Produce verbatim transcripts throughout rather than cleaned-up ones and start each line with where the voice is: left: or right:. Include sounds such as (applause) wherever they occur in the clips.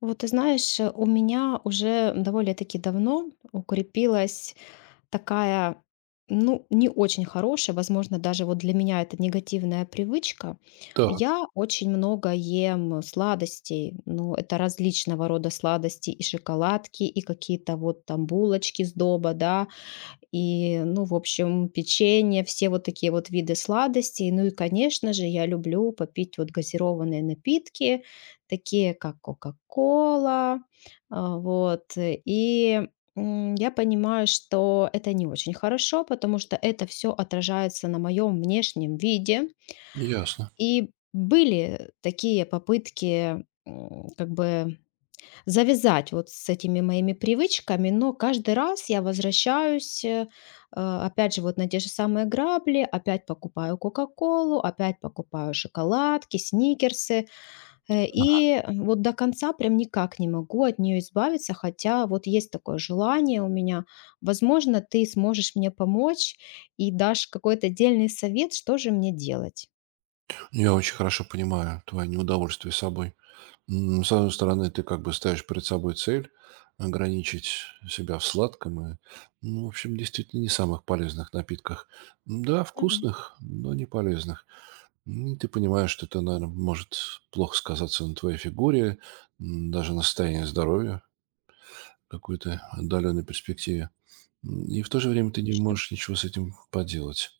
left: Вот ты знаешь, э, у меня уже довольно-таки давно укрепилась такая, ну, не очень хорошая, возможно, даже вот для меня это негативная привычка.
right: Так,
left: Я очень много ем сладостей, ну, это различного рода сладости, и шоколадки, и какие-то вот там булочки с доба, да, и, ну, в общем, печенье, все вот такие вот виды сладостей. Ну и, конечно же, я люблю попить вот газированные напитки, такие как Кока-кола, а, вот. И м, я понимаю, что это не очень хорошо, потому что это все отражается на моем внешнем виде.
right: ясно.
left: И были такие попытки м, как бы завязать вот с этими моими привычками, но каждый раз я возвращаюсь, э, а, опять же, вот на те же самые грабли, опять покупаю Кока-Колу, опять покупаю шоколадки, сникерсы, э, и вот до конца прям никак не могу от нее избавиться, хотя вот есть такое желание у меня. Возможно, ты сможешь мне помочь и дашь какой-то отдельный совет, что же мне делать.
right: Я очень хорошо понимаю твое неудовольствие собой. М, С одной стороны, ты как бы ставишь перед собой цель ограничить себя в сладком и, ну, в общем, действительно не самых полезных напитках. М, Да,
left: Ну да,
right: вкусных, но не полезных. М, Ты понимаешь, что это, наверное, может плохо сказаться на твоей фигуре, м, даже на состоянии здоровья в какой-то отдаленной перспективе. М, И в то же время ты не
left: точно.
right: можешь ничего с этим поделать.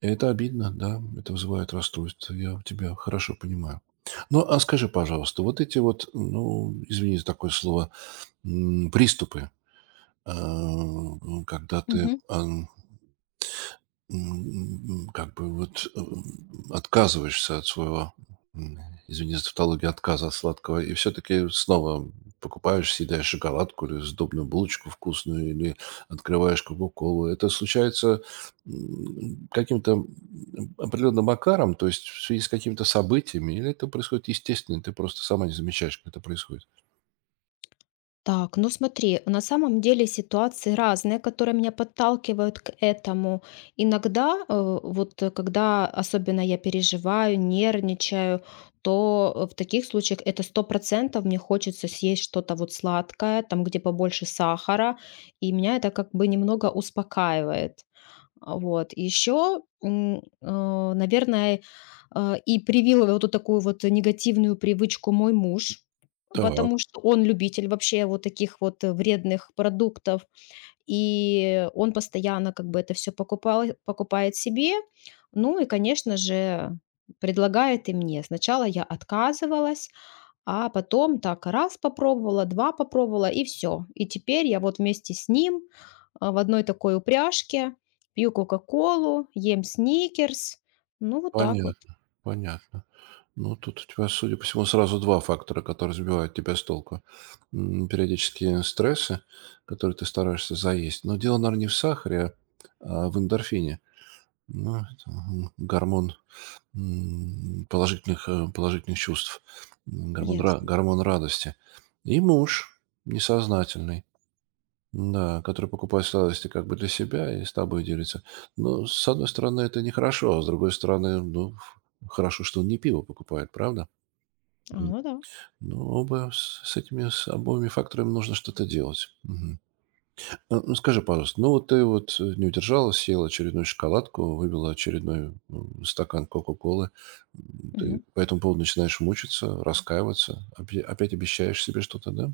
right: Это обидно, да, это вызывает расстройство. Я тебя хорошо понимаю. Ну, а скажи, пожалуйста, вот эти вот, ну, извини за такое слово, м, приступы, а, когда ты
left: Мгм.
right: а, М, как бы вот, м, отказываешься от своего, м, извини за тавтологию, отказа от сладкого, и все-таки снова покупаешь, съедаешь шоколадку или сдобную булочку вкусную, или открываешь кока-колу. Это случается м, каким-то м, определенным макаром, то есть в связи с какими-то событиями, или это происходит естественно, ты просто сама не замечаешь, как это происходит?
left: Так, ну смотри, на самом деле ситуации разные, которые меня подталкивают к этому. Иногда, э, вот э, когда особенно я переживаю, нервничаю, то э, в таких случаях это сто процентов мне хочется съесть что-то вот сладкое, там где побольше сахара, и меня это как бы немного успокаивает. А, вот. Еще, а, наверное, а, и привил вот эту такую вот негативную привычку мой муж, потому
right: Так.
left: что он любитель вообще вот таких вот, э, вредных продуктов, и он постоянно как бы это все покупал покупает себе. Ну и, конечно же, предлагает и мне. Сначала я отказывалась, а потом так раз попробовала, два попробовала и все. И теперь я вот вместе с ним, а, в одной такой упряжке пью «Кока-колу», ем «Сникерс». Ну, вот так вот.
right: Понятно, понятно. Ну, тут у тебя, судя по всему, сразу два фактора, которые сбивают тебя с толку. М, периодические стрессы, которые ты стараешься заесть. Но дело, наверное, не в сахаре, а в эндорфине. Ну, это, м, гормон, м, положительных, э, положительных чувств, м, гормон ра
left: Ясно.
right: гормон радости. И муж несознательный. Да, который покупает сладости как бы для себя и с тобой делится. Но с одной стороны, это нехорошо, а с другой стороны, ну, хорошо, что он не пиво покупает, правда?
left: А,
right: М.
left: ну да.
right: Ну, оба с, с этими, с обоими факторами нужно что-то делать. Мгм. А, Ну, скажи, пожалуйста, ну, вот ты вот э, не удержалась, съела очередную шоколадку, выбила очередной м, стакан Кока-Колы. М, Ты
left: Мгм.
right: по этому поводу начинаешь мучиться, раскаиваться, опя- опять обещаешь себе что-то, да?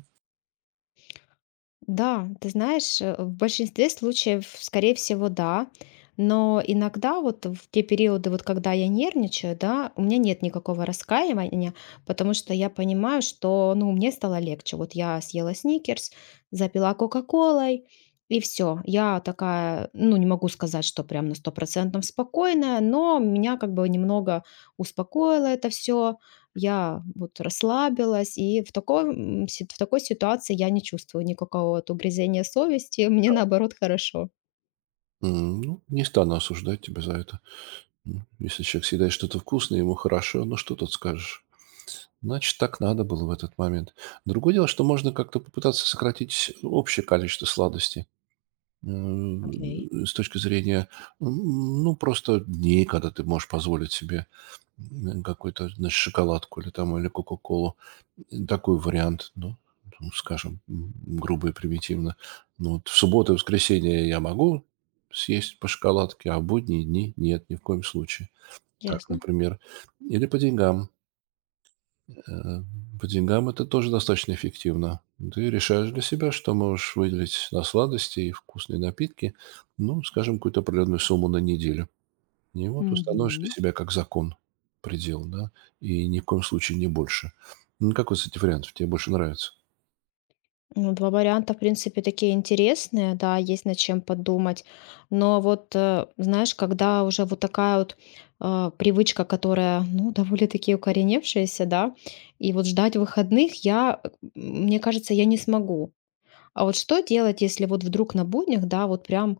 left: Да, ты знаешь, э, в большинстве случаев, скорее всего, да. Но иногда вот в те периоды, вот когда я нервничаю, да, у меня нет никакого раскаивания, потому что я понимаю, что, ну, мне стало легче. Вот я съела сникерс, запила кока-колой, и все. Я такая, ну, не могу сказать, что прям на сто процентов спокойная, но меня как бы немного успокоило это все. Я вот расслабилась, и в такой, м, си- в такой ситуации я не чувствую никакого вот угрызения совести, (laughs) мне наоборот хорошо.
right: М, Ну, не стану осуждать тебя за это. Ну, если человек съедает что-то вкусное, ему хорошо, ну что тут скажешь? Значит, так надо было в этот момент. Другое дело, что можно как-то попытаться сократить общее количество сладостей
left: Окей,
right: м, с точки зрения, м, ну, просто дней, когда ты можешь позволить себе м, какую-то, значит, шоколадку или там, или кока-колу. Такой вариант, ну, ну, скажем, м, грубо и примитивно. Ну, вот в субботу и воскресенье я могу съесть по шоколадке, а в будние дни нет, ни в коем случае. Так,
left: ясно.
right: например. Или по деньгам. Э, по деньгам это тоже достаточно эффективно. Ты решаешь для себя, что можешь выделить на сладости и вкусные напитки, ну, скажем, какую-то определенную сумму на неделю. И вот установишь для
left: Мгм.
right: себя как закон предел, да, и ни в коем случае не больше. Ну, какой из этих вариантов тебе больше нравится?
left: Ну, два варианта, в принципе, такие интересные, да, есть над чем подумать. Но вот, э, знаешь, когда уже вот такая вот э, привычка, которая, ну, довольно-таки укореневшаяся, да, и вот ждать выходных я, э, м, мне кажется, я не смогу. А вот что делать, если вот вдруг на буднях, да, вот прям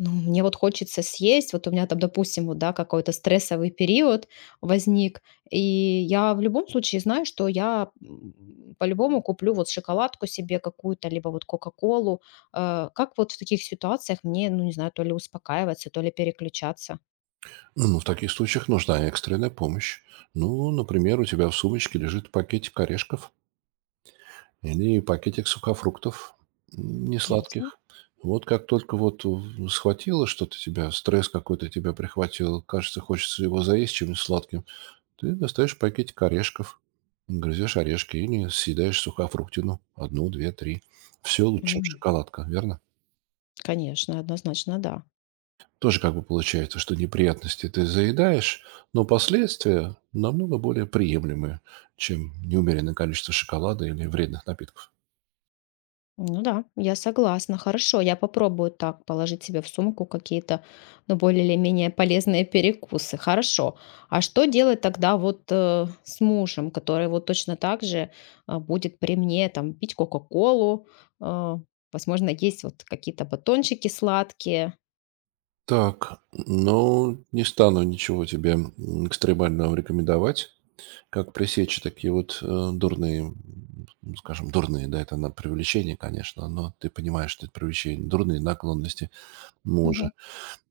left: ну, мне вот хочется съесть. Вот у меня там, допустим, вот, да, какой-то стрессовый период возник, и я в любом случае знаю, что я м, по-любому куплю вот шоколадку себе какую-то, либо вот кока-колу. Э, Как вот в таких ситуациях мне, ну, не знаю, то ли успокаиваться, то ли переключаться?
right: Ну, в таких случаях нужна экстренная помощь. Ну, например, у тебя в сумочке лежит пакетик орешков, или пакетик сухофруктов
left: Ясно.
right: несладких. Вот как только вот в схватило что-то тебя, стресс какой-то тебя прихватил, кажется, хочется его заесть чем-нибудь сладким, ты достаешь пакетик орешков, грызешь орешки или съедаешь сухофруктину. Одну, две, три. Все лучше, чем
left: Мгм.
right: шоколадка, верно?
left: Конечно, однозначно, да.
right: Тоже как бы получается, что неприятности ты заедаешь, но последствия намного более приемлемые, чем неумеренное количество шоколада или вредных напитков.
left: Ну да, я согласна. Хорошо, я попробую так положить себе в сумку какие-то, ну, более или менее полезные перекусы. Хорошо. А что делать тогда вот э, с мужем, который вот точно так же а, будет при мне там пить Кока-Колу, а, возможно, есть вот какие-то батончики сладкие?
right: Так, ну, не стану ничего тебе м, экстремального рекомендовать, как пресечь такие вот э, дурные, м, ну, скажем, дурные, да, это на привлечение, конечно, но ты понимаешь, что это привлечение, дурные наклонности
left: Мгм.
right: мужа.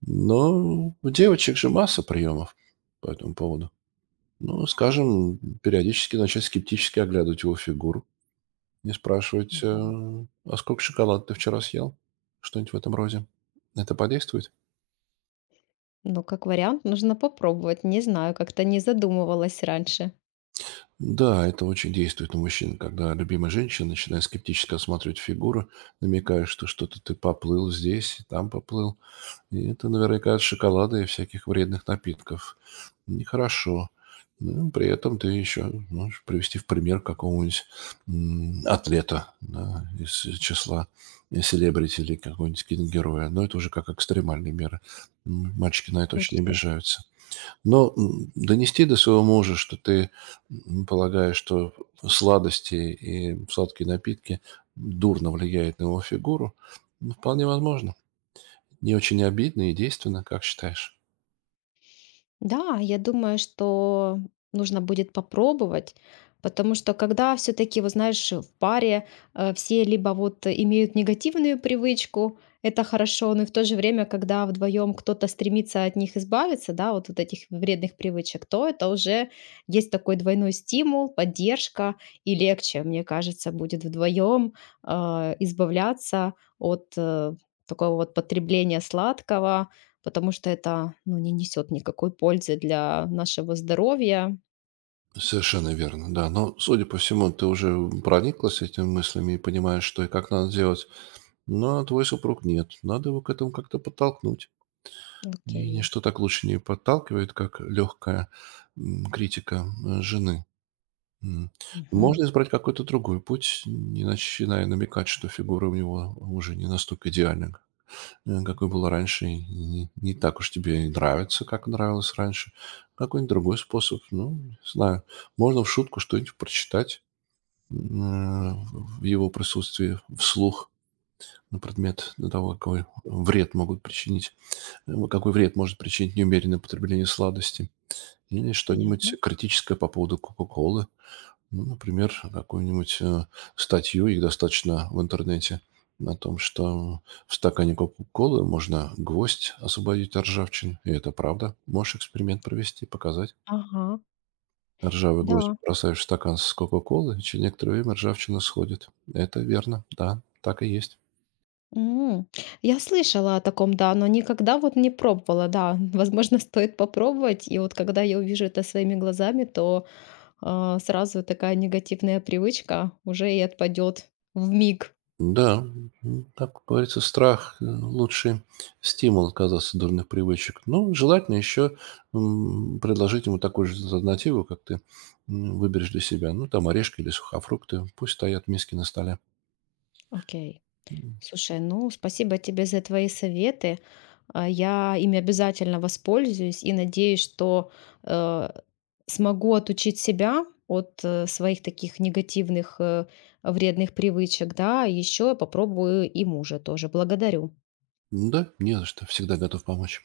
right: Но у девочек же масса приемов по этому поводу. Ну, скажем, периодически начать скептически оглядывать его фигуру и спрашивать, э,
left: Мгм.
right: а сколько шоколада ты вчера съел? Что-нибудь в этом роде. Это подействует?
left: Ну, как вариант, нужно попробовать. Не знаю, как-то не задумывалась раньше.
right: Да, это очень действует на мужчин, когда любимая женщина начинает скептически осматривать фигуру, намекая, что что-то ты поплыл здесь, там поплыл. И это наверняка от шоколада и всяких вредных напитков. Нехорошо. Ну, при этом ты еще можешь привести в пример какого-нибудь м, атлета, да, из числа селебрити или какого-нибудь киногероя. Но это уже как экстремальные меры. М, Мальчики на это очень
left: Точно.
right: обижаются. Но м, донести до своего мужа, что ты м, полагаешь, что сладости и сладкие напитки дурно влияют на его фигуру, ну, вполне возможно. Не очень обидно и действенно, как считаешь?
left: Да, я думаю, что нужно будет попробовать, потому что когда все-таки, вот знаешь, в паре э, все либо вот имеют негативную привычку, это хорошо, но и в то же время, когда вдвоем кто-то стремится от них избавиться, да, вот от этих вредных привычек, то это уже есть такой двойной стимул, поддержка и легче, мне кажется, будет вдвоем э, избавляться от э, такого вот потребления сладкого, потому что это, ну, не несет никакой пользы для нашего здоровья.
right: Совершенно верно, да. Но, судя по всему, ты уже прониклась этими мыслями и понимаешь, что и как надо делать. Но твой супруг нет. Надо его к этому как-то подтолкнуть. И
left: Окей.
right: ничто так лучше не подталкивает, как легкая критика э, жены. М.
left: Мгм.
right: Можно избрать какой-то другой путь, не начиная намекать, что фигура у него уже не настолько идеальна, э, какой была раньше, и не, не так уж тебе и нравится, как нравилось раньше. Какой-нибудь другой способ, ну, не знаю. Можно в шутку что-нибудь прочитать м, э, в его присутствии вслух на предмет того, какой вред могут причинить, э, какой вред может причинить неумеренное потребление сладости. Или что-нибудь
left: Понятно.
right: критическое по поводу Кока-Колы, ну, например, какую-нибудь, э, статью, их достаточно в интернете, о том, что в стакане "Кока-колы" можно гвоздь освободить от ржавчины. И это правда. Можешь эксперимент провести, показать.
left: Ага,
right: Ржавый гвоздь
left: да.
right: бросаешь в стакан с кока колы и через некоторое время ржавчина сходит. Это верно, да, так и есть.
left: М. Я слышала о таком, да, но никогда вот не пробовала, да. (laughs) Возможно, стоит попробовать. И вот когда я увижу это своими глазами, то а, сразу такая негативная привычка уже и отпадет в миг.
right: Да, м, так как говорится, страх э, лучший стимул отказаться от дурных привычек. Ну, желательно еще м, предложить ему такую же альтернативу, как ты м, выберешь для себя. Ну, там орешки или сухофрукты. Пусть стоят миски на столе.
left: Окей.
right: М,
left: Слушай, ну, спасибо тебе за твои советы. А, Я ими обязательно воспользуюсь и надеюсь, что э, смогу отучить себя от э, своих таких негативных, э, вредных привычек, да, еще попробую и мужа тоже. Благодарю.
right: Да, не за что. Всегда готов помочь.